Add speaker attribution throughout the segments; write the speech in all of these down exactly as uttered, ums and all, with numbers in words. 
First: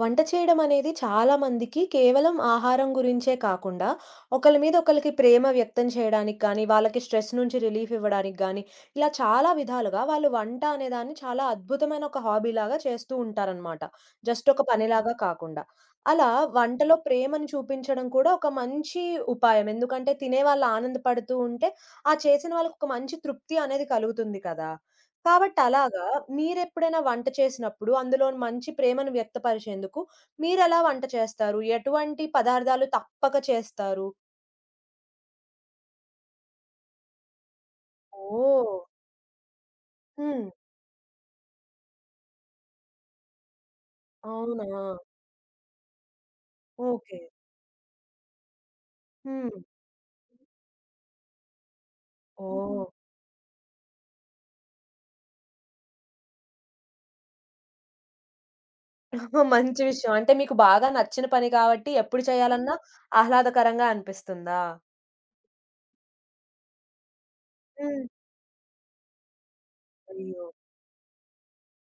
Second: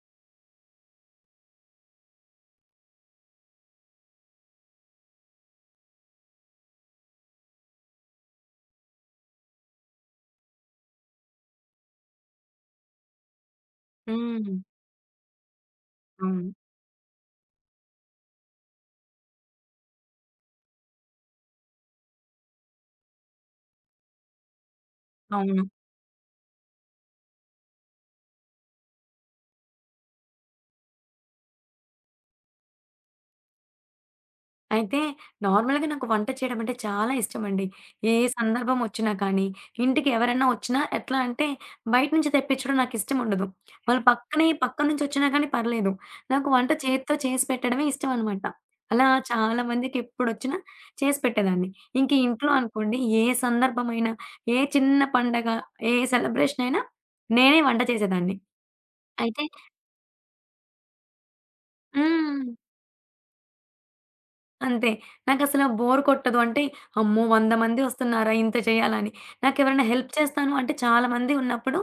Speaker 1: వంట చేయడం అనేది చాలా మందికి కేవలం ఆహారం గురించే కాకుండా ఒకళ్ళ మీద ఒకళ్ళకి ప్రేమ వ్యక్తం చేయడానికి కానీ, వాళ్ళకి స్ట్రెస్ నుంచి రిలీఫ్ ఇవ్వడానికి గానీ, ఇలా చాలా విధాలుగా వాళ్ళు వంట అనేదాన్ని చాలా అద్భుతమైన ఒక హాబీలాగా చేస్తూ ఉంటారనమాట. జస్ట్
Speaker 2: హ్మ్.
Speaker 1: ఒక పనిలాగా కాకుండా. అలా
Speaker 2: అవును.
Speaker 1: వంటలో ప్రేమను చూపించడం కూడా ఒక మంచి ఉపాయం. ఎందుకంటే తినేవాళ్ళు ఆనందపడుతూ ఉంటే, ఆ చేసిన వాళ్ళకి ఒక మంచి తృప్తి అనేది కలుగుతుంది కదా! కాబట్టి
Speaker 2: అవును.
Speaker 1: అలాగా మీరెప్పుడైనా వంట చేసినప్పుడు, అందులో మంచి ప్రేమను వ్యక్తపరిచేందుకు మీరెలా వంట చేస్తారు? ఎటువంటి పదార్థాలు తప్పక చేస్తారు?
Speaker 2: అయితే నార్మల్‌గా నాకు వంట చేయడం అంటే చాలా ఇష్టమండి. ఏ
Speaker 1: ఓహ్!
Speaker 2: సందర్భం వచ్చినా కానీ, ఇంటికి
Speaker 1: హ్మ్.
Speaker 2: ఎవరైనా వచ్చినా ఎట్లా అంటే బయట నుంచి తెప్పించడం నాకిష్టముండదు. వాళ్ళు పక్కనే
Speaker 1: అవునా?
Speaker 2: పక్కన నుంచి వచ్చినా కానీ పర్లేదు. నాకు వంట చేత్తో
Speaker 1: ఓకే.
Speaker 2: చేసి పెట్టడమే ఇష్టం అనమాట. అలా
Speaker 1: హ్మ్.
Speaker 2: చాలా మందికి ఎప్పుడొచ్చినా చేసి పెట్టేదాన్ని. ఇంక ఇంట్లో
Speaker 1: ఓహ్!
Speaker 2: అనుకోండి ఏ సందర్భమైనా, ఏ చిన్న పండగ, ఏ సెలబ్రేషన్ అయినా నేనే వంట చేసేదాన్ని. అయితే
Speaker 1: మంచి విషయం. అంటే మీకు బాగా నచ్చిన పని కాబట్టి ఎప్పుడు
Speaker 2: హ్మ్.
Speaker 1: చేయాలన్నా ఆహ్లాదకరంగా అనిపిస్తుందా?
Speaker 2: అంతే. నాకసల బోర్ కొట్టదు. అంటే, అమ్మో! వంద మంది
Speaker 1: హ్మ్.
Speaker 2: వస్తున్నారా ఇంత చేయాలా అని. నాకెవరైనా హెల్ప్
Speaker 1: అయ్యో!
Speaker 2: చేస్తాను అంటే చాలా మంది ఉన్నప్పుడు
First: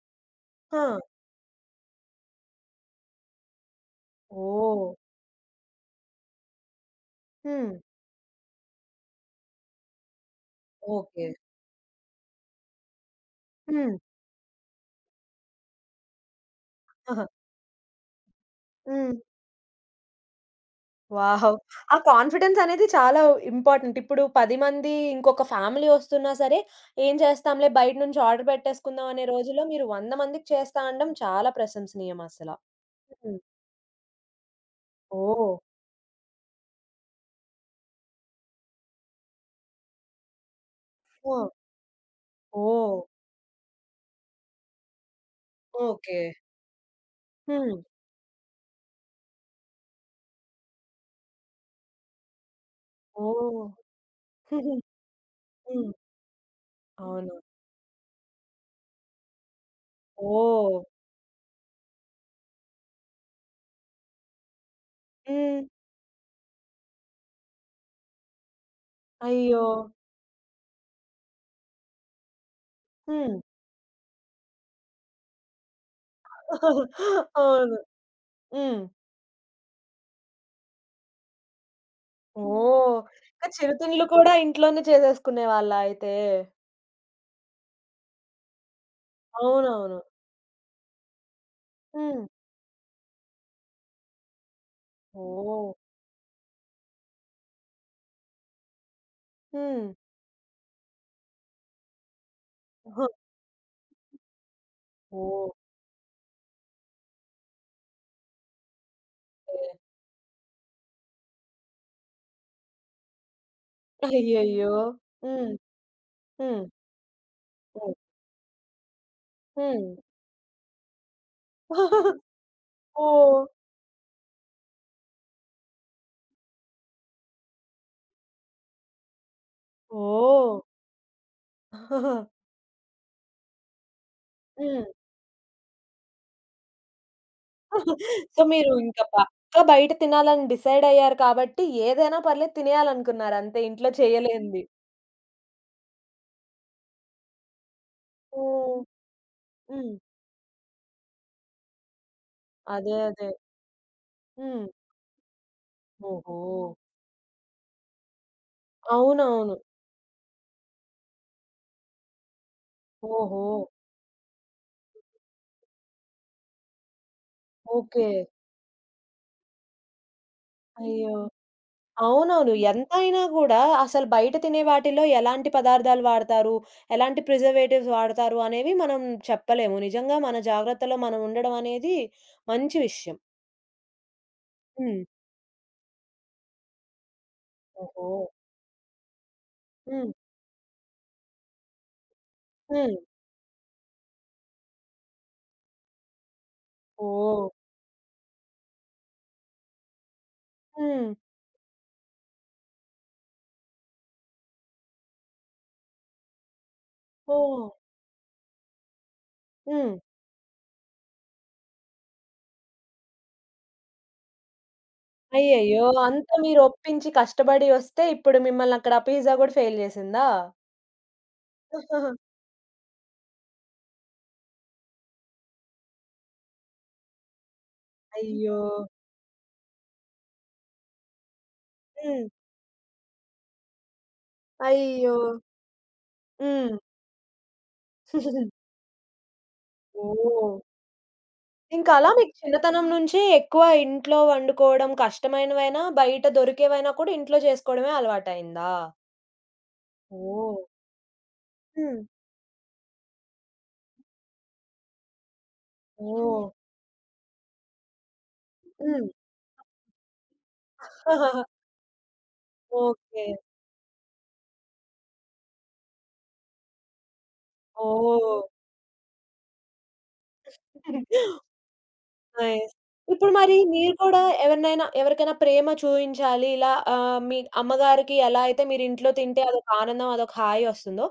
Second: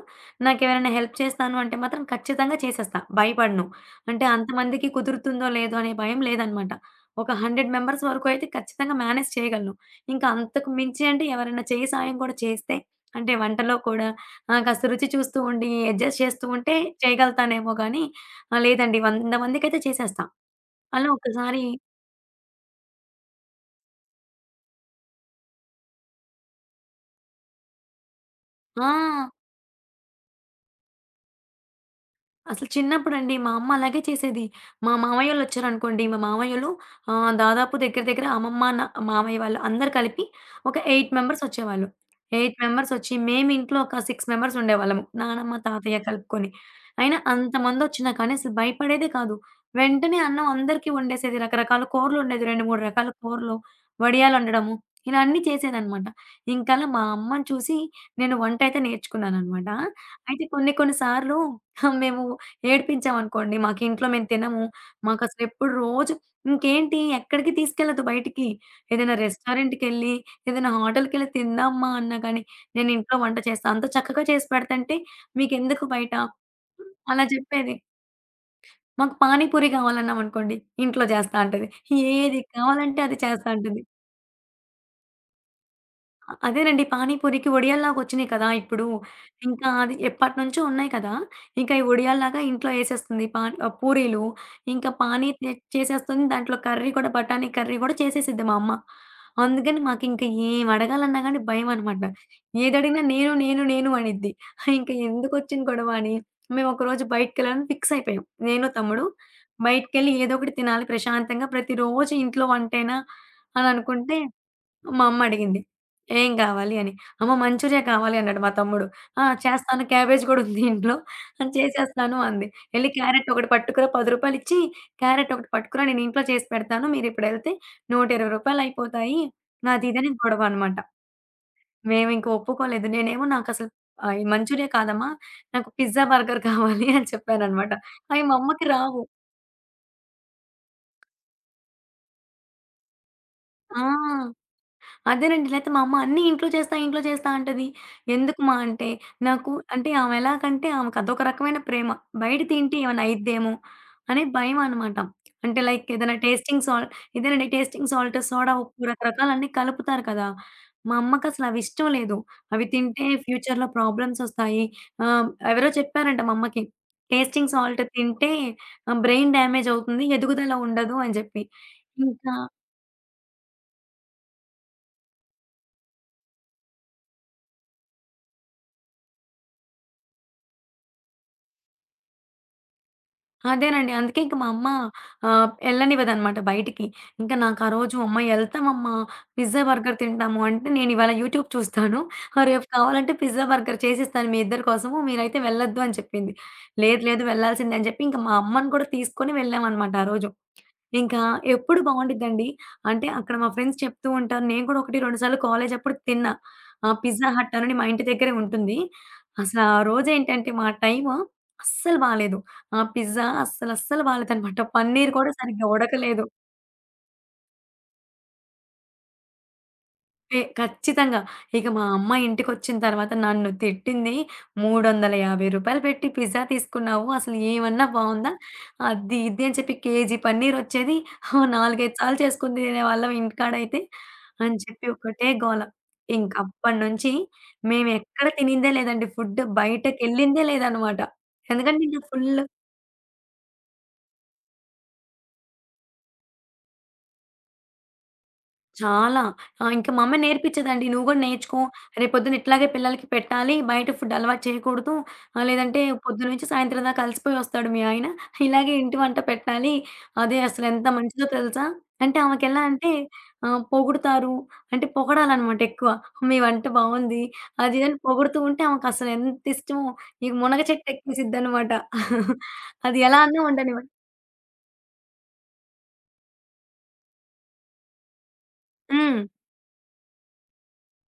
Speaker 1: ఆ!
Speaker 2: నాకెవరైనా హెల్ప్ చేస్తాను అంటే మాత్రం ఖచ్చితంగా చేసేస్తా. భయపడను. అంటే
Speaker 1: ఓహ్!
Speaker 2: అంతమందికి కుదురుతుందో లేదో అనే భయం లేదనమాట. ఒక వంద
Speaker 1: హ్మ్.
Speaker 2: మెంబర్స్ వరకు అయితే ఖచ్చితంగా మేనేజ్ చేయగలను. ఇంకా అంతకు మించి అంటే
Speaker 1: ఓకే.
Speaker 2: ఎవరైనా చేయి సాయం కూడా చేస్తే అంటే వంటలో
Speaker 1: హ్మ్.
Speaker 2: కూడా ఆహ్, కాస్త రుచి చూస్తూ ఉండి అడ్జస్ట్ చేస్తూ ఉంటే
Speaker 1: ఆహా!
Speaker 2: చేయగలుగుతానేమో గానీ ఆహ్, లేదండి
Speaker 1: హ్మ్.
Speaker 2: వంద మందికైతే చేసేస్తా. అలా
Speaker 1: వావ్!
Speaker 2: ఒకసారి
Speaker 1: ఆ కాన్ఫిడెన్స్ అనేది చాలా ఇంపార్టెంట్. ఇప్పుడు పది మంది ఇంకొక ఫ్యామిలీ వస్తున్నా సరే, ఏం చేస్తాంలే బయట నుంచి ఆర్డర్ పెట్టేసుకుందాం అనే
Speaker 2: ఆ!
Speaker 1: రోజుల్లో మీరు వంద మందికి చేస్తా అనడం చాలా ప్రశంసనీయం అసల.
Speaker 2: అసలు చిన్నప్పుడండి
Speaker 1: హ్మ్.
Speaker 2: మా అమ్మ అలాగే చేసేది. మా
Speaker 1: ఓహ్!
Speaker 2: మామయ్యోళ్ళొచ్చారనుకోండి, మా మామయ్యోళ్ళు ఆహ్, దాదాపు దగ్గర దగ్గర అమ్మమ్మ, నా మామయ్య వాళ్ళు అందరూ కలిపి ఒక ఎనిమిది
Speaker 1: ఆ!
Speaker 2: మెంబర్సొచ్చేవాళ్ళు. ఎనిమిది
Speaker 1: ఓహ్!
Speaker 2: మెంబర్సొచ్చి మేమింట్లో ఒక ఆరు మెంబర్సుండేవాళ్ళము. నానమ్మ, తాతయ్య
Speaker 1: ఓకే.
Speaker 2: కలుపుకొని. అయినా
Speaker 1: హ్మ్.
Speaker 2: అంతమందొచ్చినా కానీ అసలు భయపడేదే కాదు. వెంటనే అన్నం అందరికీ వండేసేది. రకరకాల కూరలొండేది. రెండు, మూడు రకాల కూరలు,
Speaker 1: ఓహ్!
Speaker 2: వడియాలొండడము ఇలా అన్నీ
Speaker 1: హ్మ్.
Speaker 2: చేసేదనమాట. ఇంకలా మా
Speaker 1: అవును.
Speaker 2: అమ్మని చూసి నేను వంటయితే నేర్చుకున్నాననమాట. అయితే కొన్ని
Speaker 1: ఓహ్!
Speaker 2: కొన్ని సార్లు మేము ఏడిపించామనుకోండి, మాకింట్లో మేము తినము.
Speaker 1: హ్మ్.
Speaker 2: మాకసలెప్పుడు రోజు ఇంకేంటి ఎక్కడికి తీసుకెళ్ళదు బయటికి. ఏదైనా
Speaker 1: అయ్యో!
Speaker 2: రెస్టారెంట్‌కెళ్ళి, ఏదైనా హోటల్‌కెళ్ళి తిందామా అన్నా కానీ, నేనింట్లో
Speaker 1: హ్మ్.
Speaker 2: వంట చేస్తా. అంత చక్కగా చేసి పెడతంటే మీకెందుకు బయట అలా చెప్పేది.
Speaker 1: అవును. హ్మ్.
Speaker 2: మాకు పానీ పూరి కావాలన్నామనుకోండి, ఇంట్లో చేస్తా అంటది. ఏది
Speaker 1: ఓహ్!
Speaker 2: కావాలంటే అది
Speaker 1: ఇంకా
Speaker 2: చేస్తా అంటది.
Speaker 1: చిరుతిండ్లు కూడా ఇంట్లోనే చేసేసుకునేవాళ్ళా అయితే?
Speaker 2: అదేనండి. పానీపూరికి వడియాల్లాగొచ్చినియి కదా! ఇప్పుడు. ఇంకా అది
Speaker 1: అవునవును.
Speaker 2: ఎప్పటినుంచో ఉన్నాయి కదా! ఇంకా ఈ
Speaker 1: హ్మ్.
Speaker 2: వడియాల్లాగా ఇంట్లో ఏసేస్తుంది. పాన్ ఆహ్, పూరీలు, ఇంకా పానీ తె
Speaker 1: ఓహ్!
Speaker 2: చేసేస్తుంది. దాంట్లో కర్రీ కూడా బఠానీ కర్రీ గూడా చేసేసిద్ది మా అమ్మ. అందుకని
Speaker 1: హ్మ్.
Speaker 2: మాకింక ఏం అడగాలన్నా గానీ భయమనమాట. ఏదడిగినా
Speaker 1: ఆహా!
Speaker 2: నేను, నేను, నేను అనిద్ది. ఇంక
Speaker 1: ఓకే.
Speaker 2: ఎందుకొచ్చిన గొడవ అని మేమొకరోజు బయటికెళ్ళాలని ఫిక్స్ అయిపోయాం. నేను, తమ్ముడు. బయటికెళ్ళి ఏదో ఒకటి తినాలి ప్రశాంతంగా. ప్రతిరోజు ఇంట్లో వంటేనా అని అనుకుంటే
Speaker 1: అయ్యయ్యో!
Speaker 2: మా అమ్మ
Speaker 1: హ్మ్.
Speaker 2: అడిగింది. "ఏం
Speaker 1: హ్మ్.
Speaker 2: కావాలి?" అని. "అమ్మ మంచూరియా
Speaker 1: హ్మ్.
Speaker 2: కావాలి" అన్నాడు మా తమ్ముడు. "ఆ! చేస్తాను
Speaker 1: హ్మ్.
Speaker 2: క్యాబేజ్ కూడా ఉంది ఇంట్లో. ఆ! చేసేస్తాను" అంది. "ఎళ్లి క్యారెట్
Speaker 1: ఓహ్!
Speaker 2: ఒకటి పట్టుకురా రూ. పది ఇచ్చి క్యారెట్ ఒకటి పట్టుకురా నేను ఇంట్లో చేసి పెడతాను. మీరిప్పుడెళ్తే రూ. నూట ఇరవై అయిపోతాయి" నాది ఇదని గొడవ
Speaker 1: ఓహ్!
Speaker 2: అనమాట. మేమింక ఒప్పుకోలేదు. నేనేమో నాకసలు ఆహ్, ఈ మంచూరియా
Speaker 1: హ్మ్.
Speaker 2: కాదమ్మా నాకు పిజ్జా, బర్గర్ కావాలి అని చెప్పాననమాట. అయి మా
Speaker 1: సో,
Speaker 2: అమ్మకి
Speaker 1: మీరు ఇంక
Speaker 2: రావు.
Speaker 1: పక్కా బయట తినాలని డిసైడ్ అయ్యారు కాబట్టి, ఏదైనా పర్లేదు తినేయాలనుకున్నారు అంతే
Speaker 2: ఆ!
Speaker 1: ఇంట్లో చేయలేనిది.
Speaker 2: అదేనండి. లేతే మా అమ్మ అన్నీ ఇంట్లో చేస్తా, ఇంట్లో చేస్తా అంటది. ఎందుకుమా
Speaker 1: హ్మ్.
Speaker 2: అంటే, నాకు అంటే
Speaker 1: హ్మ్.
Speaker 2: ఆమె ఎలాగంటే ఆమెకు అదొక రకమైన ప్రేమ. బయట తింటే
Speaker 1: అదే.
Speaker 2: ఏమైనా
Speaker 1: అదే.
Speaker 2: అయిద్దేమో అనే
Speaker 1: హ్మ్.
Speaker 2: భయమనమాట. అంటే లైక్ ఏదైనా
Speaker 1: ఓహో!
Speaker 2: టేస్టింగ్ సాల్ ఇదేనండి టేస్టింగ్ సాల్ట్, సోడా, ఉప్పు రకరకాలన్నీ
Speaker 1: అవునవును.
Speaker 2: కలుపుతారు కదా! మా అమ్మకసలు అవి ఇష్టం లేదు. అవి తింటే
Speaker 1: ఓహో!
Speaker 2: ఫ్యూచర్‌లో ప్రాబ్లమ్స్ ఒస్తాయి. ఆహ్, ఎవరో చెప్పారంట మా అమ్మకి. Tasting salt
Speaker 1: okay.
Speaker 2: తింటే ఆహ్, బ్రెయిన్ డ్యామేజ్ అవుతుంది. ఎదుగుదల ఉండదు
Speaker 1: అయ్యో!
Speaker 2: అని జెప్పి. ఇంకా
Speaker 1: అవునవును. హ్మ్. ఎంతైనా గూడా అసలు బయట తినే వాటిల్లో ఎలాంటి పదార్థాలు వాడతారు, ఎలాంటి ప్రిజర్వేటివ్స్ వాడతారు అనేవి మనం చెప్పలేము. నిజంగా మన జాగ్రత్తలో మనం ఉండడం అనేది మంచి విషయం.
Speaker 2: అదేనండి. అందుకే ఇంక మా అమ్మ
Speaker 1: హ్మ్.
Speaker 2: ఆహ్, ఎళ్ళనివ్వదనమాట బయటికి. ఇంక నాకు ఆ రోజు
Speaker 1: ఓహో!
Speaker 2: "అమ్మ ఎళ్తామమ్మా, పిజ్జా, బర్గర్
Speaker 1: హ్మ్.
Speaker 2: తింటాము" అంటే, "నేనివాళ యూట్యూబ్ చూస్తాను. ఆహ్, రేపు
Speaker 1: హ్మ్.
Speaker 2: కావాలంటే పిజ్జా, బర్గర్ చేసిస్తాను మీ ఇద్దరి కోసము. మీరైతే వెళ్ళొద్దు" అని చెప్పింది. లేదు లేదు
Speaker 1: ఓహ్!
Speaker 2: వెళ్ళాల్సిందే అని చెప్పి ఇంక మా అమ్మని కూడా తీసుకొని వెళ్ళామనమాట ఆ రోజు.
Speaker 1: హ్మ్.
Speaker 2: ఇంకా ఎప్పుడు బావుండిద్దండి. అంటే అక్కడ మా ఫ్రెండ్స్ చెప్తూ ఉంటారు. నేను కూడా ఒకటి, రెండు సార్లు కాలేజప్పుడు తిన్నా. ఆహ్, పిజ్జా హట్
Speaker 1: ఓహ్!
Speaker 2: అని మా ఇంటి దగ్గరే ఉంటుంది. అసలా ఆ
Speaker 1: హ్మ్.
Speaker 2: రోజేంటంటే మా టైము అస్సలు బాలేదు. ఆ పిజ్జా అస్సలస్సలు బాలేదనమాట. పన్నీర్ కూడా సరిగ్గా
Speaker 1: అయ్యయ్యో!
Speaker 2: ఉడకలేదు.
Speaker 1: అంత మీరు ఒప్పించి కష్టపడి వస్తే ఇప్పుడు మిమ్మల్ని అక్కడ ఆ పిజ్జా గూడా ఫెయిల్ చేసిందా?
Speaker 2: ఏ ఖచ్చితంగా. ఇక మా అమ్మ ఇంటికొచ్చిన తర్వాత నన్ను తిట్టింది. రూ. మూడు వందల యాభై పెట్టి పిజ్జా తీసుకున్నావు. అసలు ఏమన్నా బావుందా?
Speaker 1: అయ్యో!
Speaker 2: అది ఇది అని చెప్పి కేజీ పన్నీరొచ్చేది. ఓ నాలుగు, ఐదు సార్లు
Speaker 1: హ్మ్.
Speaker 2: చేసుకొని తినేవాళ్ళం ఇంటికాడైతే. అని చెప్పి
Speaker 1: అయ్యో!
Speaker 2: ఒకటే గోల. ఇంక
Speaker 1: హ్మ్.
Speaker 2: అప్పటినుంచి మేమెక్కడ తినిందే లేదండి. ఫుడ్ బయటకెళ్ళిందే
Speaker 1: ఓహ్!
Speaker 2: లేదనమాట. ఎందుకంటే
Speaker 1: ఇంకా
Speaker 2: ఇంక
Speaker 1: అలా మీకు
Speaker 2: ఫుల్
Speaker 1: చిన్నతనం నుంచే ఎక్కువ ఇంట్లో వండుకోవడం కష్టమైనవైనా, బయట దొరికేవైనా కూడా ఇంట్లో చేసుకోవడమే అలవాటయిందా?
Speaker 2: చాలా. ఆ! ఇంకా మా అమ్మ
Speaker 1: ఓహ్!
Speaker 2: నేర్పించేదండి. నువ్వు గూడా నేర్చుకో.
Speaker 1: హ్మ్.
Speaker 2: రేపొద్దున ఇట్లాగే పిల్లలకి పెట్టాలి. బయట ఫుడ్ అలవాటు చేయకూడదు. ఆహ్, లేదంటే పొద్దున
Speaker 1: ఓహ్!
Speaker 2: నుంచి సాయంత్రం దాకా అలసిపోయి వస్తాడు మీ ఆయన. ఇలాగే ఇంటి
Speaker 1: హ్మ్.
Speaker 2: వంట పెట్టాలి. అదే అసలెంత మంచిదో తెలుసా? అంటే ఆమెకెలా అంటే
Speaker 1: ఓకే.
Speaker 2: ఆహ్, పొగుడుతారు. అంటే పొగడాలనమాట ఎక్కువ. మీ వంట బావుంది. అది ఇదని
Speaker 1: ఓహ్!
Speaker 2: పొగుడుతూ ఉంటే ఆమెకసలు ఎంత ఇష్టమో నీకు మునగ చెట్టు ఎక్కేసిద్దనమాట.
Speaker 1: నైస్.
Speaker 2: అది ఎలా
Speaker 1: ఇప్పుడు
Speaker 2: అన్నా
Speaker 1: మరి
Speaker 2: ఉండనివ్వదు.
Speaker 1: మీరు కూడా ఎవరినైనా ఎవరికైనా ప్రేమ చూయించాలి. ఇలా ఆహ్, మీ అమ్మగారికి ఎలా అయితే మీరు ఇంట్లో
Speaker 2: హ్మ్.
Speaker 1: తింటే అదొక ఆనందం, అదొక హాయి వస్తుందో,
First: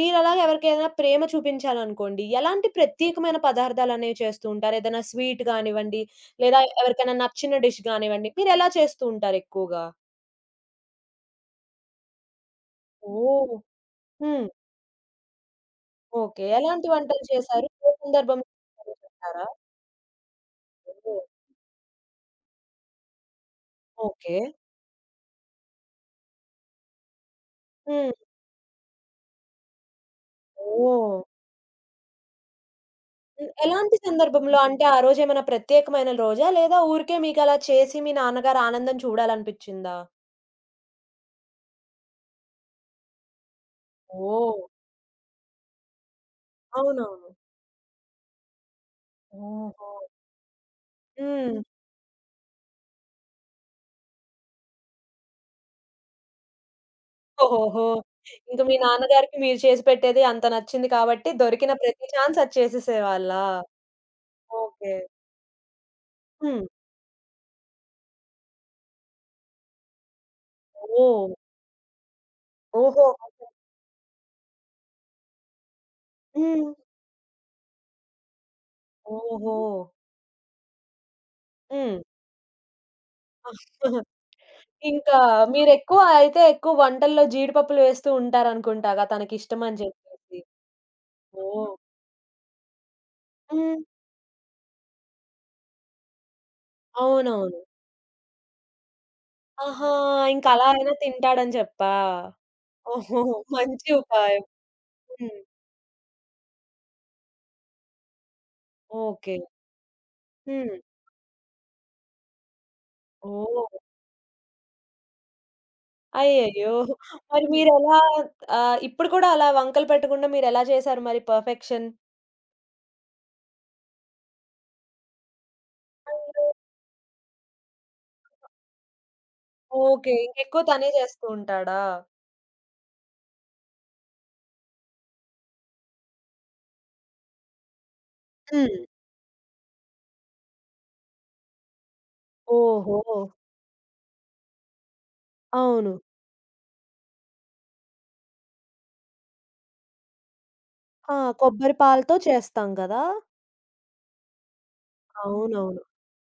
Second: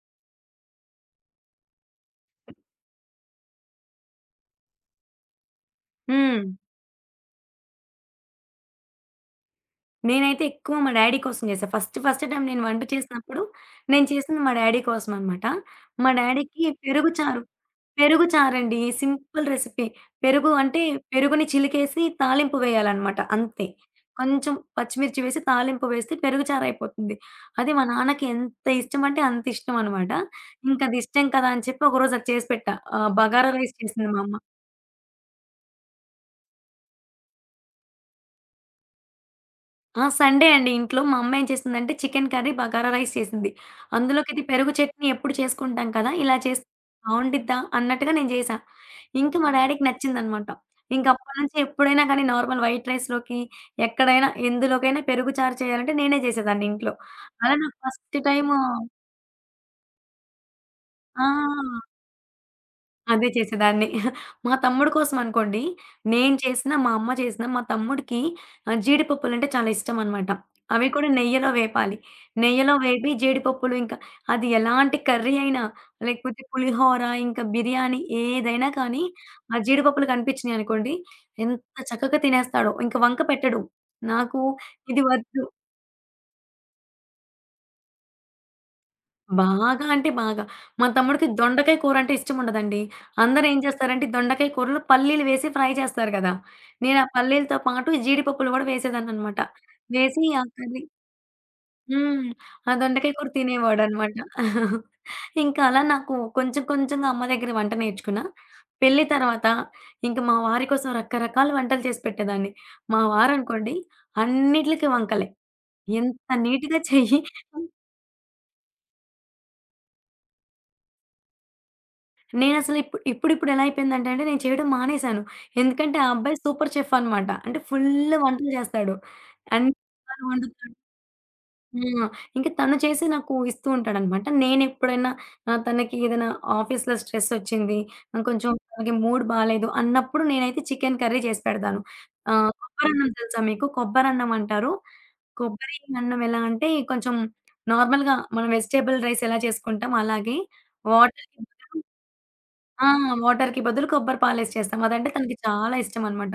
Speaker 1: మీరలాగా ఎవరికైనా ప్రేమ చూపించాలనుకోండి. ఎలాంటి ప్రత్యేకమైన పదార్థాలనేవి చేస్తూ ఉంటారు? ఏదైనా స్వీట్ గానివ్వండి,
Speaker 2: హ్మ్.
Speaker 1: లేదా ఎవరికైనా నచ్చిన డిష్ గానివ్వండి, మీరెలా చేస్తూ ఉంటారు ఎక్కువగా?
Speaker 2: నేనైతే ఎక్కువ మా డ్యాడీ కోసం చేశా. ఫస్ట్ ఫస్ట్ టైమ్ నేను వంట చేసినప్పుడు,
Speaker 1: ఓహ్!
Speaker 2: నేను చేసింది
Speaker 1: హ్మ్.
Speaker 2: మా డ్యాడీ కోసం అనమాట. మా
Speaker 1: ఓకే.
Speaker 2: డ్యాడీకి
Speaker 1: ఎలాంటి
Speaker 2: పెరుగు
Speaker 1: వంటలు
Speaker 2: చారు,
Speaker 1: చేశారు? ఏ
Speaker 2: పెరుగు
Speaker 1: సందర్భంలో
Speaker 2: చారండి.
Speaker 1: చేశారో చెప్తారా?
Speaker 2: Simple recipe. పెరుగు అంటే
Speaker 1: ఓహ్!
Speaker 2: పెరుగుని చిలికేసి తాలింపు వేయాలనమాట అంతే.
Speaker 1: ఓకే.
Speaker 2: కొంచెం పచ్చిమిర్చి వేసి తాలింపు వేస్తే పెరుగు చారైపోతుంది. అది మా
Speaker 1: హ్మ్.
Speaker 2: నాన్నకి ఎంత ఇష్టమంటే అంత ఇష్టమనమాట. ఇంకది
Speaker 1: ఓహ్!
Speaker 2: ఇష్టం కదా! అని చెప్పి ఒకరోజు అది చేసి పెట్టా. ఆహ్,
Speaker 1: హ్మ్.
Speaker 2: బగారా రైస్
Speaker 1: ఎలాంటి
Speaker 2: చేసింది మా అమ్మ.
Speaker 1: సందర్భంలో? అంటే ఆ రోజేమైనా ప్రత్యేకమైన రోజా? లేదా ఊరికే మీకలా చేసి మీ నాన్నగారు ఆనందం చూడాలనిపిచ్చిందా?
Speaker 2: ఆ! సండే అండి ఇంట్లో. మా అమ్మ ఏం చేసిందంటే చికెన్ కర్రీ, బగారా రైస్ చేసింది. అందులోకిది
Speaker 1: ఓహ్!
Speaker 2: పెరుగు చట్నీ ఎప్పుడు చేసుకుంటాం కదా! ఇలా చేస్తే
Speaker 1: అవునవును.
Speaker 2: బావుండిద్దా అన్నట్టుగా నేను చేశా. ఇంక మా డ్యాడీకి
Speaker 1: ఓహో!
Speaker 2: నచ్చిందనమాట. ఇంక అప్పటినుంచి
Speaker 1: హ్మ్.
Speaker 2: ఎప్పుడైనా కానీ నార్మల్ వైట్ రైస్‌లోకి, ఎక్కడైనా, ఎందులోకైనా పెరుగు చారు చేయాలంటే నేనే చేసేదాన్ని ఇంట్లో. అలా నాకు
Speaker 1: ఓహోహో!
Speaker 2: ఫస్ట్ టైము
Speaker 1: ఇంక మీ నాన్నగారికి మీరు చేసి పెట్టేది అంత నచ్చింది
Speaker 2: ఆ!
Speaker 1: కాబట్టి దొరికిన ప్రతి ఛాన్స్ అది
Speaker 2: అదే
Speaker 1: చేసేసేవాళ్ళా?
Speaker 2: చేసేదాన్ని. మా తమ్ముడు
Speaker 1: ఓకే.
Speaker 2: కోసమనుకోండి, నేను
Speaker 1: హ్మ్.
Speaker 2: చేసినా, మా అమ్మ చేసినా, మా తమ్ముడికి ఆహ్, జీడిపప్పులంటే చాలా ఇష్టమనమాట. అవి కూడా
Speaker 1: ఓహ్!
Speaker 2: నెయ్యిలో వేపాలి. నెయ్యిలో
Speaker 1: ఓహో!
Speaker 2: వేపి జీడిపప్పులు ఇంకా అది ఎలాంటి కర్రీ అయినా, లేకపోతే
Speaker 1: హ్మ్.
Speaker 2: పులిహోర, ఇంకా బిర్యానీ ఏదైనా కానీ,
Speaker 1: ఓహో!
Speaker 2: ఆ జీడిపప్పులు కనిపించినాయనుకోండి, ఎంత
Speaker 1: హ్మ్.
Speaker 2: చక్కగా తినేస్తాడో! ఇంక వంక పెట్టడు.
Speaker 1: హ్మ్.
Speaker 2: నాకు ఇది
Speaker 1: ఇంకా
Speaker 2: వద్దు
Speaker 1: మీరెక్కువ అయితే ఎక్కువ వంటల్లో జీడిపప్పులు వేస్తూ ఉంటారనుకుంటా.
Speaker 2: బాగా
Speaker 1: తనకిష్టమని
Speaker 2: అంటే
Speaker 1: చెప్పేసి.
Speaker 2: బాగా. మా తమ్ముడికి
Speaker 1: ఓహ్!
Speaker 2: దొండకాయ కూరంటే ఇష్టముండదండి. అందరేం
Speaker 1: హ్మ్.
Speaker 2: చేస్తారంటే దొండకాయ కూరలో పల్లీలు వేసి ఫ్రై చేస్తారు కదా! నేను ఆ పల్లీలతో
Speaker 1: అవునవును.
Speaker 2: పాటు ఈ జీడిపప్పులు గూడా వేసేదాన్ననమాట.
Speaker 1: ఆహా!
Speaker 2: వేసి ఆ
Speaker 1: ఇంకలా
Speaker 2: కర్రీ
Speaker 1: అయినా తింటాడని చెప్పా?
Speaker 2: హ్మ్. ఆ దొండకాయ
Speaker 1: ఓహో!
Speaker 2: కూర
Speaker 1: మంచి
Speaker 2: తినేవాడనమాట.
Speaker 1: ఉపాయం. హ్మ్.
Speaker 2: ఇంకా అలా నాకు కొంచెం కొంచెంగా అమ్మ దగ్గర వంట నేర్చుకున్నా. పెళ్లి
Speaker 1: ఓకే.
Speaker 2: తర్వాత ఇంక మా వారి
Speaker 1: హ్మ్.
Speaker 2: కోసం రకరకాల వంటలు చేసి పెట్టేదాన్ని. మా
Speaker 1: ఓహ్!
Speaker 2: వారనుకోండి అన్నిట్లికి వంకలే. ఎంత
Speaker 1: అయ్యయ్యో!
Speaker 2: నీట్‌గా చెయ్యి
Speaker 1: మరి మీరెలా ఆహ్, ఇప్పుడు కూడా అలా వంకలు పెట్టకుండా మీరెలా చేశారు మరి పర్ఫెక్షన్?
Speaker 2: నేనసలు ఇప్పుడు ఇప్పుడిప్పుడు ఎలా అయిపోయిందంటే అండి, నేను చేయడం మానేశాను. ఎందుకంటే ఆ అబ్బాయి
Speaker 1: అయ్యో!
Speaker 2: సూపర్ చెఫ్ అనమాట. అంటే ఫుల్లు వంటలు చేస్తాడు. అన్ని
Speaker 1: ఓకే.
Speaker 2: రకాలు
Speaker 1: ఇంకెక్కువ
Speaker 2: వండుతాడు.
Speaker 1: తనే చేస్తూ ఉంటాడా?
Speaker 2: హ్మ్. ఇంక తను చేసి నాకు ఇస్తూ ఉంటాడనమాట. నేనెప్పుడైనా ఆహ్, తనకి ఏదైనా ఆఫీస్‌లో స్ట్రెసొచ్చింది, ఆహ్, కొంచెం
Speaker 1: హ్మ్.
Speaker 2: తనకి మూడ్ బాలేదు అన్నప్పుడు నేనైతే చికెన్ కర్రీ చేసి పెడతాను. ఆహ్,
Speaker 1: ఓహో!
Speaker 2: కొబ్బరన్నం తెలుసా మీకు? కొబ్బరన్నం అంటారు. కొబ్బరి
Speaker 1: అవును.
Speaker 2: అన్నం ఎలా అంటే కొంచెం నార్మల్‌గా మనం వెజిటబుల్ రైస్ ఎలా చేసుకుంటామో అలాగే
Speaker 1: ఆ!
Speaker 2: వాటర్‌కి
Speaker 1: కొబ్బరి
Speaker 2: బదులు
Speaker 1: పాలతో చేస్తాం
Speaker 2: ఆ!
Speaker 1: గదా!
Speaker 2: వాటర్‌కి బదులు కొబ్బరి పాలేసి చేస్తాం. అదంటే తనకి చాలా
Speaker 1: అవునవును.
Speaker 2: ఇష్టమనమాట.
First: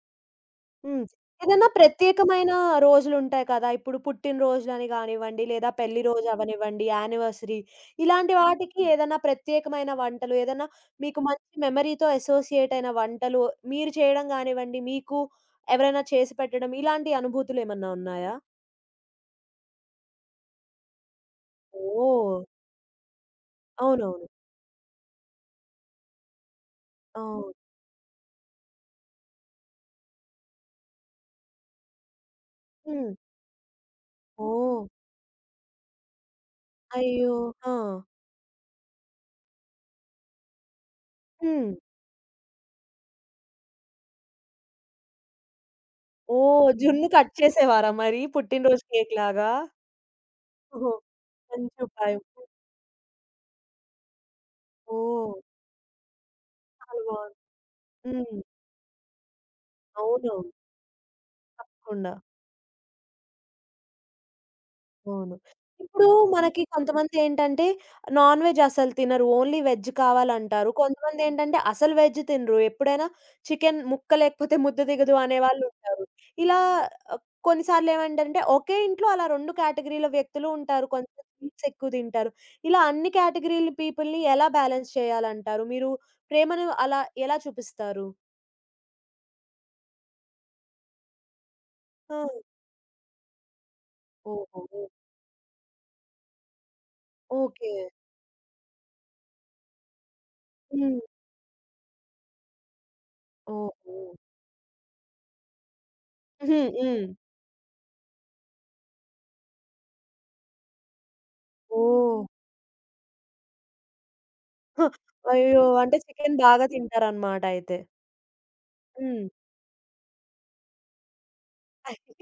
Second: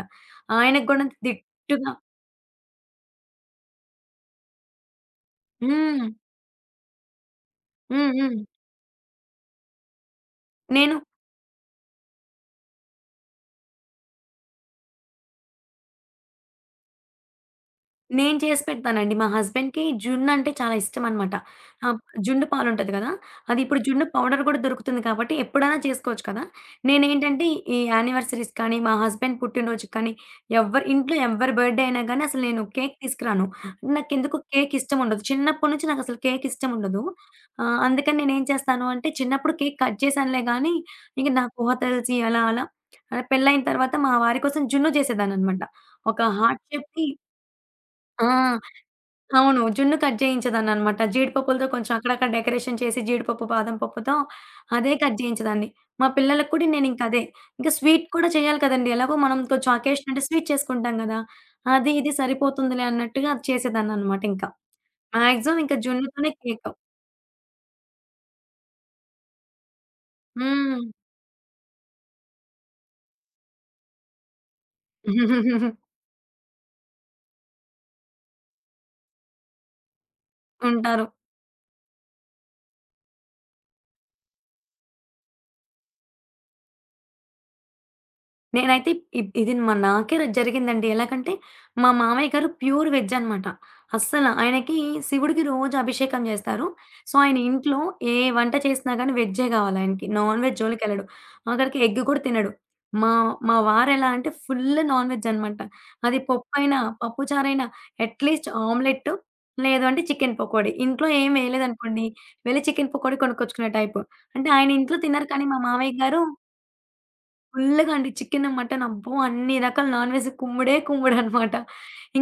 Speaker 2: ఆయనకి
Speaker 1: హ్మ్.
Speaker 2: గూడా
Speaker 1: ఏదన్నా
Speaker 2: దిట్టుగా
Speaker 1: ప్రత్యేకమైన రోజులుంటాయి కదా! ఇప్పుడు పుట్టినరోజులని గానివ్వండి, లేదా పెళ్లి
Speaker 2: హ్మ్.
Speaker 1: రోజు అవ్వనివ్వండి, యానివర్సరీ
Speaker 2: హ్మ్.
Speaker 1: ఇలాంటి
Speaker 2: హ్మ్.
Speaker 1: వాటికి ఏదన్నా ప్రత్యేకమైన వంటలు, ఏదన్నా
Speaker 2: నేను
Speaker 1: మీకు మంచి మెమరీతో అసోసియేట్ అయిన వంటలు మీరు చేయడం గానివ్వండి, మీకు ఎవరైనా చేసి పెట్టడం ఇలాంటి అనుభూతులేమన్నా ఉన్నాయా?
Speaker 2: నేను చేసి పెడతానండి. మా హస్బెండ్‌కి జున్నంటే చాలా ఇష్టమనమాట. ఆహ్,
Speaker 1: ఓహ్!
Speaker 2: జుండు పాలుంటది గదా! అది ఇప్పుడు జున్ను
Speaker 1: అవునవును.
Speaker 2: పౌడర్ గూడా దొరుకుతుంది కాబట్టి ఎప్పుడైనా చేసుకోవచ్చు కదా!
Speaker 1: ఆ!
Speaker 2: నేనేంటంటే ఈ యానివర్సరీస్ కానీ, మా హస్బెండ్ పుట్టినరోజుకి కానీ, ఎవ్వరి ఇంట్లో ఎవ్వరి బర్త్‌డే అయినా గానీ అసలు నేను కేక్
Speaker 1: హ్మ్.
Speaker 2: తీసుకురాను. నాకెందుకో కేక్
Speaker 1: ఓహ్!
Speaker 2: ఇష్టముండదు. చిన్నప్పటి నుంచి నాకసలు కేక్ ఇష్టముండదు.
Speaker 1: అయ్యో! ఆ!
Speaker 2: ఆహ్, అందుకని నేనేం చేస్తాను అంటే చిన్నప్పుడు కేక్ కట్ చేశానులే గానీ, ఇంక నాకు
Speaker 1: హ్మ్.
Speaker 2: ఊహ తెలిసి అలా అలా ఆహ్, పెళ్లయిన తర్వాత మా వారి కోసం జున్ను చేసేదాన్ననమాట. ఒక హార్ట్
Speaker 1: ఓహ్! జున్ను
Speaker 2: షేప్‌ది
Speaker 1: కట్ చేసేవారా మరి
Speaker 2: ఆ!
Speaker 1: పుట్టినరోజు కేక్‌లాగా?
Speaker 2: అవును. జున్ను కట్
Speaker 1: ఓహో!
Speaker 2: జేయించేదాన్ననమాట. జీడిపప్పులతో
Speaker 1: మంచి
Speaker 2: కొంచెం
Speaker 1: ఉపాయం.
Speaker 2: అక్కడక్కడ డెకరేషన్ చేసి జీడిపప్పు, బాదం పప్పుతో అదే కట్
Speaker 1: ఓహ్!
Speaker 2: జేయించేదాన్ని. మా పిల్లలకి కూడా
Speaker 1: చాలా
Speaker 2: నేనింక అదే.
Speaker 1: బావుంది.
Speaker 2: ఇంక స్వీట్ కూడా
Speaker 1: హ్మ్.
Speaker 2: చేయాలి కదండీ! ఎలాగో మనం కొంచెం అకేషన్ అంటే
Speaker 1: అవునవును.
Speaker 2: స్వీట్ చేసుకుంటాం గదా! అది ఇది
Speaker 1: తప్పకుండా.
Speaker 2: సరిపోతుందిలే అన్నట్టుగా అది చేసేదాన్ననమాట ఇంక.
Speaker 1: అవును.
Speaker 2: మాక్సిమం ఇంక
Speaker 1: ఇప్పుడు హ్మ్.
Speaker 2: జున్నుతోనే
Speaker 1: మనకి
Speaker 2: కేకు.
Speaker 1: కొంతమందేంటంటే నాన్ వెజ్ అసలు తినరు. ఓన్లీ వెజ్ కావాలంటారు.
Speaker 2: హ్మ్.
Speaker 1: కొంతమందేంటంటే అసలు వెజ్ తినరు. ఎప్పుడైనా చికెన్ ముక్క లేకపోతే ముద్ద దిగదు అనేవాళ్ళుంటారు. ఇలా ఆహ్, కొన్నిసార్లేమంటంటే ఒకే ఇంట్లో అలా రెండు కేటగిరీల వ్యక్తులు ఉంటారు.
Speaker 2: ఉంటారు.
Speaker 1: కొంచెం స్వీట్స్ ఎక్కువ తింటారు. ఇలా అన్ని కేటగిరీల పీపుల్‌ని ఎలా బ్యాలెన్స్ చేయాలంటారు? మీరు ప్రేమను అలా ఎలా చూపిస్తారు?
Speaker 2: నేనైతే ఇద్ ఇది మ నాకే ర జరిగిందండి. ఎలాగంటే, మా
Speaker 1: ఆ!
Speaker 2: మామయ్య గారు ప్యూర్ వెజ్ అనమాట. అస్సల
Speaker 1: ఓహో!
Speaker 2: ఆయనకి శివుడికి రోజు అభిషేకం జేస్తారు. సో, ఆయన
Speaker 1: ఓకే.
Speaker 2: ఇంట్లో ఏ వంట చేసినా గానీ వెజ్జే గావాలాయనకి. నాన్ వెజ్
Speaker 1: హ్మ్.
Speaker 2: జోలికెళ్ళడు. ఆఖరికి ఎగ్ కూడా తినడు. మా మా
Speaker 1: ఓహో!
Speaker 2: వారెలా అంటే ఫుల్ నాన్ వెజ్ అనమాట. అది
Speaker 1: హుహు.
Speaker 2: పప్పైనా,
Speaker 1: హ్మ్.
Speaker 2: పప్పు చారైనా, అట్‌లీస్ట్ ఆమ్లెట్టు, లేదు అంటే చికెన్ పకోడీ. ఇంట్లో ఏం వేయలేదనుకోండి,
Speaker 1: ఓహ్!
Speaker 2: వెళ్ళి చికెన్ పకోడీ కొనుక్కొచ్చుకునే టైపు. అంటే ఆయన
Speaker 1: హ!
Speaker 2: ఇంట్లో తినరు కానీ మా
Speaker 1: అయ్యో!
Speaker 2: మామయ్య
Speaker 1: అంటే
Speaker 2: గారు
Speaker 1: చికెన్ బాగా తింటారనమాట అయితే.
Speaker 2: ఫుల్‌గా అండి. చికెను, మటను అబ్బో!
Speaker 1: హ్మ్.
Speaker 2: అన్ని రకాల నాన్ వెజ్ కుమ్ముడే కుమ్ముడనమాట.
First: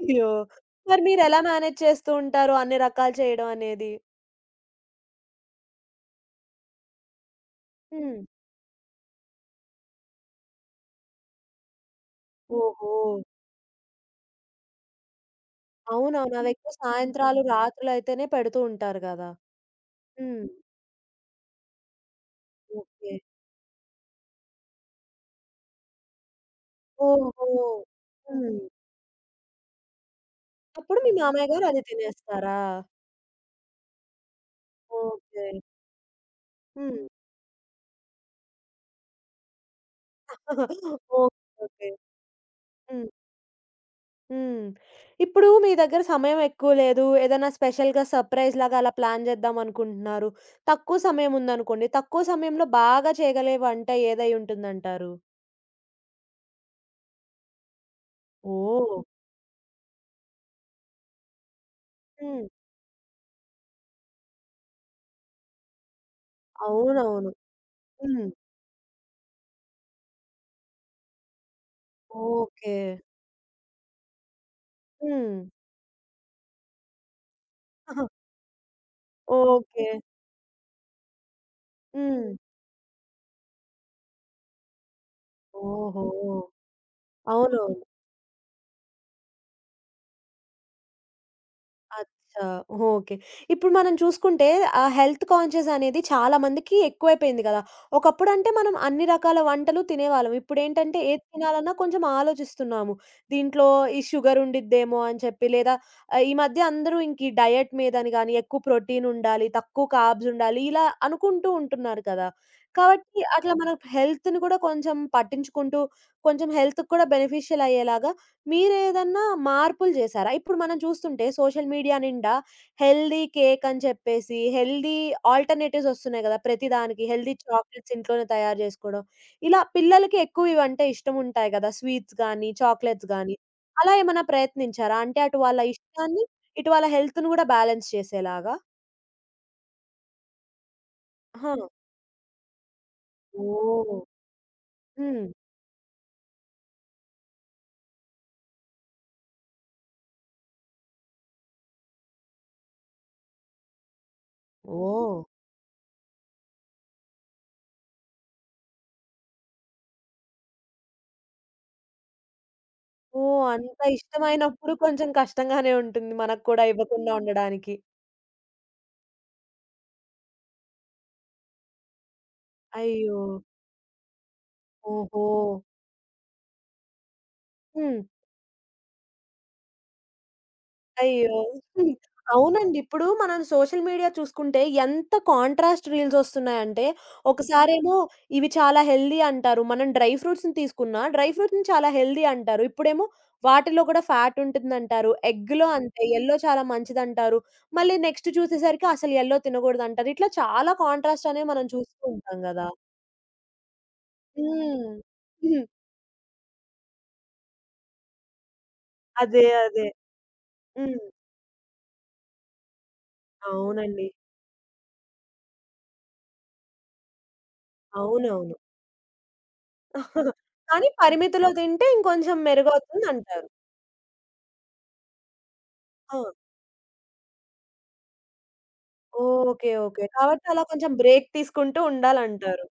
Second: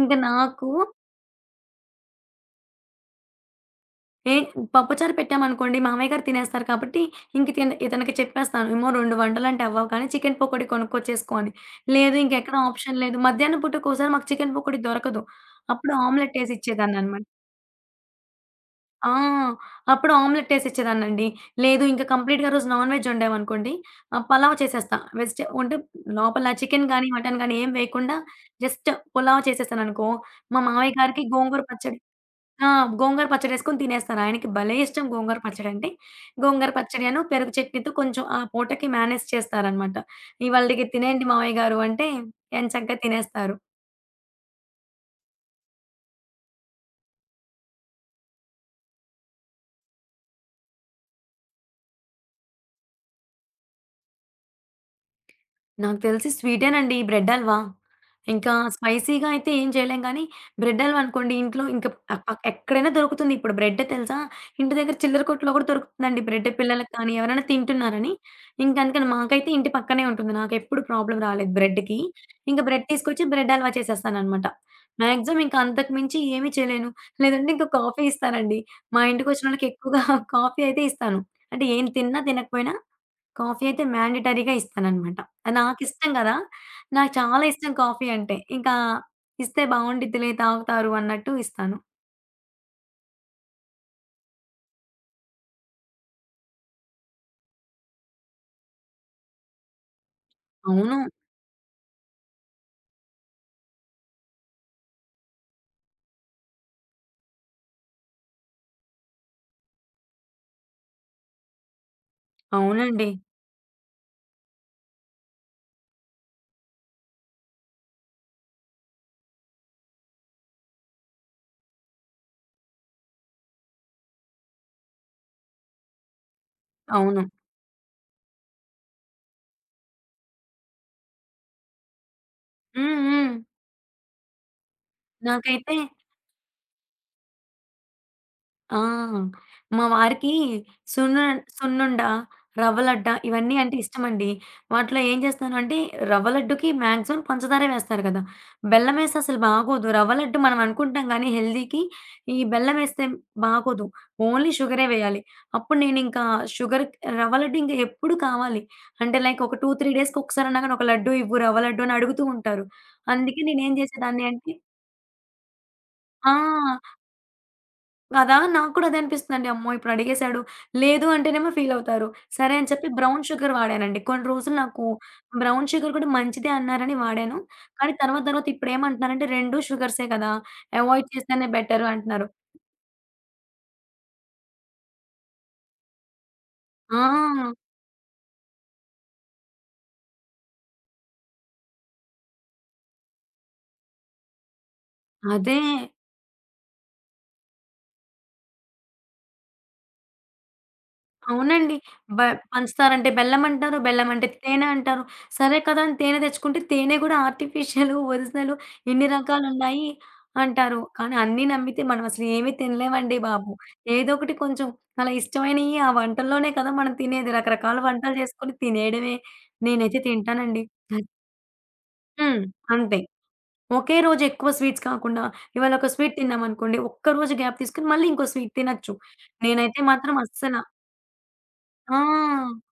Speaker 2: ఇంక నాకు
Speaker 1: మరి మీరెలా మేనేజ్ చేస్తూ ఉంటారు అన్ని రకాలు చేయడం అనేది?
Speaker 2: ఏ పప్పుచారు పెట్టామనుకోండి మామయ్య గారు తినేస్తారు కాబట్టి, ఇంక తిన ఇతనికి
Speaker 1: హ్మ్.
Speaker 2: చెప్పేస్తాను. ఏమో రెండు వంటలంటే అవ్వవు కానీ చికెను పకోడీ కొనుక్కొచ్చేసుకో అని. లేదు ఇంకెక్కడ
Speaker 1: ఓహో!
Speaker 2: ఆప్షన్ లేదు. మధ్యాహ్నం పూట ఒక్కోసారి మాకు చికెను పకోడీ దొరకదు. అప్పుడు
Speaker 1: అవునవును.
Speaker 2: ఆమ్లెట్
Speaker 1: అవెక్కువ
Speaker 2: ఏసిచ్చేదాన్ననమాట.
Speaker 1: సాయంత్రాలు, రాత్రులైతేనే పెడుతూ ఉంటారు
Speaker 2: ఆ!
Speaker 1: గదా!
Speaker 2: అప్పుడు
Speaker 1: హ్మ్.
Speaker 2: ఆమ్లెటేసిచ్చేదాన్నండి. లేదు ఇంకా కంప్లీట్‌గా ఆ రోజు నాన్ వెజ్
Speaker 1: ఓకే.
Speaker 2: వండామనుకోండి, ఆహ్, పలావ్ చేసేస్తా. వెజిటే అంటే లోపల చికెన్ గానీ, మటన్
Speaker 1: ఓహో!
Speaker 2: గానీ ఏం వేయకుండా
Speaker 1: హ్మ్.
Speaker 2: జస్ట్ పులావ్ చేసేసాననుకో, మా మావయ్య
Speaker 1: అప్పుడు మీ
Speaker 2: గారికి
Speaker 1: మామయ్య
Speaker 2: గోంగూర
Speaker 1: గారు అది
Speaker 2: పచ్చడి
Speaker 1: తినేస్తారా?
Speaker 2: ఆ! గోంగూర పచ్చడేసుకొని తినేస్తారు. ఆయనకి భలే ఇష్టం గోంగూర
Speaker 1: ఓకే.
Speaker 2: పచ్చడంటే. గోంగూర
Speaker 1: హ్మ్.
Speaker 2: పచ్చడిను, పెరుగు చట్నీతో కొంచెం ఆ పూటకి మేనేజ్ చేస్తారనమాట. ఇవాళటికి
Speaker 1: ఓకే.
Speaker 2: తినేయండి మావయ్య గారు
Speaker 1: ఓకే.
Speaker 2: అంటే ఎంచక్కా
Speaker 1: హ్మ్.
Speaker 2: తినేస్తారు.
Speaker 1: హ్మ్. ఇప్పుడు మీ దగ్గర సమయం ఎక్కువ లేదు. ఏదైనా స్పెషల్‌గా సర్‌ప్రైజ్‌లాగా అలా ప్లాన్ చేద్దాం అనుకుంటున్నారు. తక్కువ సమయం ఉందనుకోండి. తక్కువ సమయంలో బాగా చేయగలే వంట ఏదై ఉంటుందంటారు?
Speaker 2: నాకు తెలిసి స్వీటేనండి ఈ బ్రెడ్ హల్వా. ఇంకా
Speaker 1: ఓహ్!
Speaker 2: స్పైసీగా అయితే ఏం చేయలేం గానీ, బ్రెడ్ హల్వా అనుకోండి ఇంట్లో ఇంక ఆహ్, ప
Speaker 1: హ్మ్.
Speaker 2: ఎక్కడైనా దొరుకుతుంది. ఇప్పుడు బ్రెడ్ తెలుసా? ఇంటి దగ్గర చిల్లర కొట్టులో కూడా దొరుకుతుందండి బ్రెడ్ పిల్లలకి కానీ,
Speaker 1: అవునవును.
Speaker 2: ఎవరైనా తింటున్నారని.
Speaker 1: హ్మ్.
Speaker 2: ఇంక అందుకని మాకైతే ఇంటి పక్కనే ఉంటుంది. నాకెప్పుడు ప్రాబ్లమ్ రాలేదు బ్రెడ్‌కి. ఇంక
Speaker 1: ఓకే.
Speaker 2: బ్రెడ్ తీసుకొచ్చి బ్రెడ్ హల్వా చేసేస్తాననమాట.
Speaker 1: హ్మ్.
Speaker 2: మాక్సిమం ఇంక అంతకు మించి ఏమీ చేయలేను. లేదంటే ఇంక కాఫీ ఇస్తానండి. మా ఇంటికొచ్చినోళ్ళకి
Speaker 1: ఓకే.
Speaker 2: ఎక్కువగా కాఫీ అయితే ఇస్తాను. అంటే ఏం తిన్నా
Speaker 1: హ్మ్.
Speaker 2: తినకపోయినా కాఫీ అయితే మ్యాండేటరీ‌గా ఇస్తాననమాట.
Speaker 1: ఓహో!
Speaker 2: నాకిష్టం గదా! నాకు చాలా ఇష్టం
Speaker 1: అవునవును.
Speaker 2: కాఫీ అంటే. ఇంకా ఇస్తే బావుండిద్దిలే తాగుతారు అన్నట్టు ఇస్తాను.
Speaker 1: అచ్చా! ఓకే. ఇప్పుడు మనం చూసుకుంటే ఆ హెల్త్ కాన్షియస్ అనేది చాలా మందికి ఎక్కువైపోయింది గదా! ఒకప్పుడంటే మనం అన్ని రకాల వంటలు తినేవాళ్ళం.
Speaker 2: అవును.
Speaker 1: ఇప్పుడేంటంటే ఏది తినాలన్నా కొంచెం ఆలోచిస్తున్నాము. దీంట్లో ఈ షుగర్ ఉండిద్దేమో అని చెప్పి లేదా ఆహ్, ఈ మధ్య అందరూ ఇంక ఈ డయట్ మీదని గాని, ఎక్కువ ప్రోటీన్ ఉండాలి, తక్కువ కార్బ్స్ ఉండాలి ఇలా అనుకుంటూ ఉంటున్నారు కదా!
Speaker 2: అవునండి.
Speaker 1: కాబట్టి అట్లా మనం హెల్త్‌ని కూడా కొంచెం పట్టించుకుంటూ కొంచెం హెల్త్‌కి కూడా బెనిఫిషియల్ అయ్యేలాగా మీరేదన్నా మార్పులు జేశారా? ఇప్పుడు మనం చూస్తుంటే సోషల్ మీడియా నిండా హెల్తీ కేక్ అని చెప్పేసి, హెల్తీ ఆల్టర్‌నేటివ్స్ ఒస్తున్నాయి గదా! ప్రతి దానికి
Speaker 2: అవును.
Speaker 1: హెల్తీ చాక్లెట్స్ ఇంట్లోనే తయారు జేసుకోవడం. ఇలా పిల్లలకి ఎక్కువ ఇవంటే ఇష్టముంటాయి గదా! స్వీట్స్ గానీ,
Speaker 2: హ్మ్.
Speaker 1: చాక్లెట్స్
Speaker 2: హ్మ్.
Speaker 1: గానీ. అలా ఏమన్నా ప్రయత్నించారా? అంటే అటు వాళ్ళ
Speaker 2: నాకైతే
Speaker 1: ఇష్టాన్ని, ఇటు వాళ్ళ హెల్త్‌ని గూడా బ్యాలెన్స్ చేసేలాగా?
Speaker 2: ఆ! మా వారికి సున్ను
Speaker 1: ఆహా!
Speaker 2: సున్నుండ, రవ్వ లడ్డ ఇవన్నీ అంటే
Speaker 1: ఓహ్!
Speaker 2: ఇష్టమండి. వాటిలో ఏం
Speaker 1: హ్మ్.
Speaker 2: చేస్తానంటే రవ్వ లడ్డుకి మాక్సిమం పంచదారే వేస్తారు కదా! బెల్లమేస్తే అసలు బాగోదు. రవ్వ లడ్డు మనం అనుకుంటాం గానీ హెల్తీకి ఈ బెల్లమేస్తే బాగోదు. ఓన్లీ షుగరే
Speaker 1: ఓహ్!
Speaker 2: వేయాలి. అప్పుడు నేనింకా షుగర్ రవ్వ లడ్డు ఇంక ఎప్పుడు కావాలి. అంటే లైక్ ఒక రెండు, మూడు డేస్‌కి ఒకసారన్నా గాని ఒక లడ్డు ఇవ్వు, రవ్వ లడ్డు అని అడుగుతూ ఉంటారు. అందుకే
Speaker 1: ఓహ్!
Speaker 2: నేనేం
Speaker 1: అంత
Speaker 2: చేసేదాన్ని అంటే
Speaker 1: ఇష్టమైనప్పుడు కొంచెం కష్టంగానే ఉంటుంది
Speaker 2: ఆ!
Speaker 1: మనకు కూడా ఇవ్వకుండా ఉండడానికి.
Speaker 2: కదా! నాకు కూడా అదే అనిపిస్తుందండి. అమ్మో! ఇప్పుడు అడిగేసాడు. లేదు అంటేనేమో ఫీలవుతారు. సరే అని చెప్పి
Speaker 1: అయ్యో!
Speaker 2: బ్రౌన్ షుగర్ వాడానండి. కొన్ని రోజులు నాకు
Speaker 1: ఓహో!
Speaker 2: బ్రౌన్ షుగర్ కూడా మంచిదే అన్నారని వాడాను. కానీ
Speaker 1: హ్మ్.
Speaker 2: తర్వాత తర్వాత ఇప్పుడేమంటున్నారంటే, "రెండు షుగర్సే కదా! అవాయిడ్
Speaker 1: అయ్యో!
Speaker 2: చేస్తేనే బెటరు"
Speaker 1: హ్మ్.
Speaker 2: అంటున్నారు.
Speaker 1: అవునండి. ఇప్పుడు మనం సోషల్ మీడియా చూసుకుంటే ఎంత కాంట్రాస్ట్ రీల్స్ వస్తున్నాయంటే,
Speaker 2: ఆ!
Speaker 1: ఒకసారేమో ఇవి చాలా హెల్తీ అంటారు. మనం డ్రై ఫ్రూట్స్‌ని తీసుకున్నా, డ్రై ఫ్రూట్స్‌ని చాలా హెల్తీ అంటారు. ఇప్పుడేమో వాటిలో కూడా ఫ్యాట్ ఉంటుందంటారు.
Speaker 2: అదే.
Speaker 1: ఎగ్‌లో అంతే యెల్లో చాలా మంచిదంటారు. మళ్ళీ నెక్స్ట్ చూసేసరికి అసలు యెల్లో తినకూడదంటారు. ఇట్లా చాలా కాంట్రాస్ట్ అనేవి మనం
Speaker 2: అవునండి.
Speaker 1: చూస్తూ
Speaker 2: బ
Speaker 1: ఉంటాం గదా!
Speaker 2: పంచుతారంటే బెల్లమంటారు, బెల్లమంటే తేనె
Speaker 1: హ్మ్.
Speaker 2: అంటారు. సరే
Speaker 1: హ్మ్.
Speaker 2: కదా! అని తేనె తెచ్చుకుంటే తేనె గూడా ఆర్టిఫిషియలు, ఒరిజినలు ఇన్ని
Speaker 1: అదే. అదే.
Speaker 2: రకాలున్నాయి అంటారు.
Speaker 1: హ్మ్.
Speaker 2: కానీ అన్నీ నమ్మితే మనం అసలు ఏమి తినలేమండి బాబు.
Speaker 1: అవునండి.
Speaker 2: ఏదో ఒకటి కొంచెం అలా ఇష్టమైనయి ఆ వంటల్లోనే కదా మనం తినేది. రకరకాల వంటలు చేసుకొని
Speaker 1: అవునవును.
Speaker 2: తినేయడమే. నేనైతే తింటానండి.
Speaker 1: కానీ పరిమితిలో తింటే ఇంకొంచెం
Speaker 2: హ్మ్. అంతే.
Speaker 1: మెరుగవుతుందంటారు.
Speaker 2: ఒకే రోజు ఎక్కువ స్వీట్స్ కాకుండా ఇవాళ ఒక స్వీట్
Speaker 1: ఆ!
Speaker 2: తిన్నామనుకోండి, ఒక్క రోజు గ్యాప్ తీసుకొని మళ్ళీ ఇంకో స్వీట్ తినొచ్చు.
Speaker 1: ఓకే.
Speaker 2: నేనైతే
Speaker 1: ఓకే.
Speaker 2: మాత్రం
Speaker 1: కాబట్టి
Speaker 2: అస్సల
Speaker 1: అలా కొంచెం బ్రేక్ తీసుకుంటూ
Speaker 2: ఆ!
Speaker 1: ఉండాలంటారు.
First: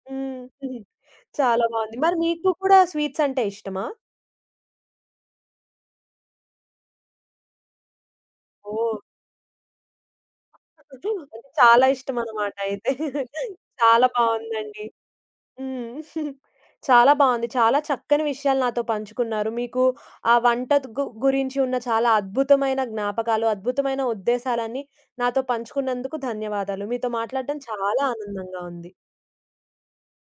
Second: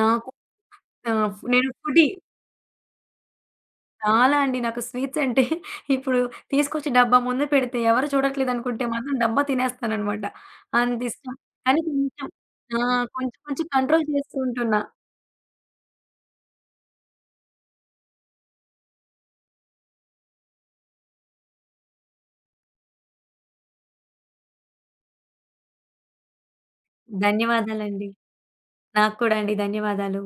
Speaker 2: నాకు
Speaker 1: హ్మ్. హుహు.
Speaker 2: ఆ! ఫు
Speaker 1: చాలా
Speaker 2: నేను
Speaker 1: బావుంది.
Speaker 2: ఫుడీ.
Speaker 1: మరి మీకు కూడా స్వీట్స్ అంటే ఇష్టమా?
Speaker 2: చాలా అండి. నాకు స్వీట్స్ అంటే ఇప్పుడు తీసుకొచ్చి డబ్బా ముందు పెడితే ఎవరు చూడట్లేదనుకుంటే
Speaker 1: ఓహ్!
Speaker 2: మాత్రం డబ్బా తినేస్తాననమాట. అంత
Speaker 1: అంటే
Speaker 2: ఇష్టం. కానీ
Speaker 1: చాలా
Speaker 2: కొంచెం
Speaker 1: ఇష్టమనమాట
Speaker 2: ఆ!
Speaker 1: అయితే.
Speaker 2: కొంచెం కొంచెం కంట్రోల్
Speaker 1: చాలా
Speaker 2: చేస్తూ ఉంటున్నా.
Speaker 1: బావుందండి. హ్మ్. చాలా బావుంది. చాలా చక్కని విషయాలు నాతో పంచుకున్నారు. మీకు ఆ వంట గు గురించి ఉన్న చాలా అద్భుతమైన జ్ఞాపకాలు, అద్భుతమైన ఉద్దేశాలన్నీ నాతో పంచుకున్నందుకు ధన్యవాదాలు. మీతో మాట్లాడడం చాలా
Speaker 2: ధన్యవాదాలండి.
Speaker 1: ఆనందంగా ఉంది.
Speaker 2: నాకు కూడా అండి. ధన్యవాదాలు.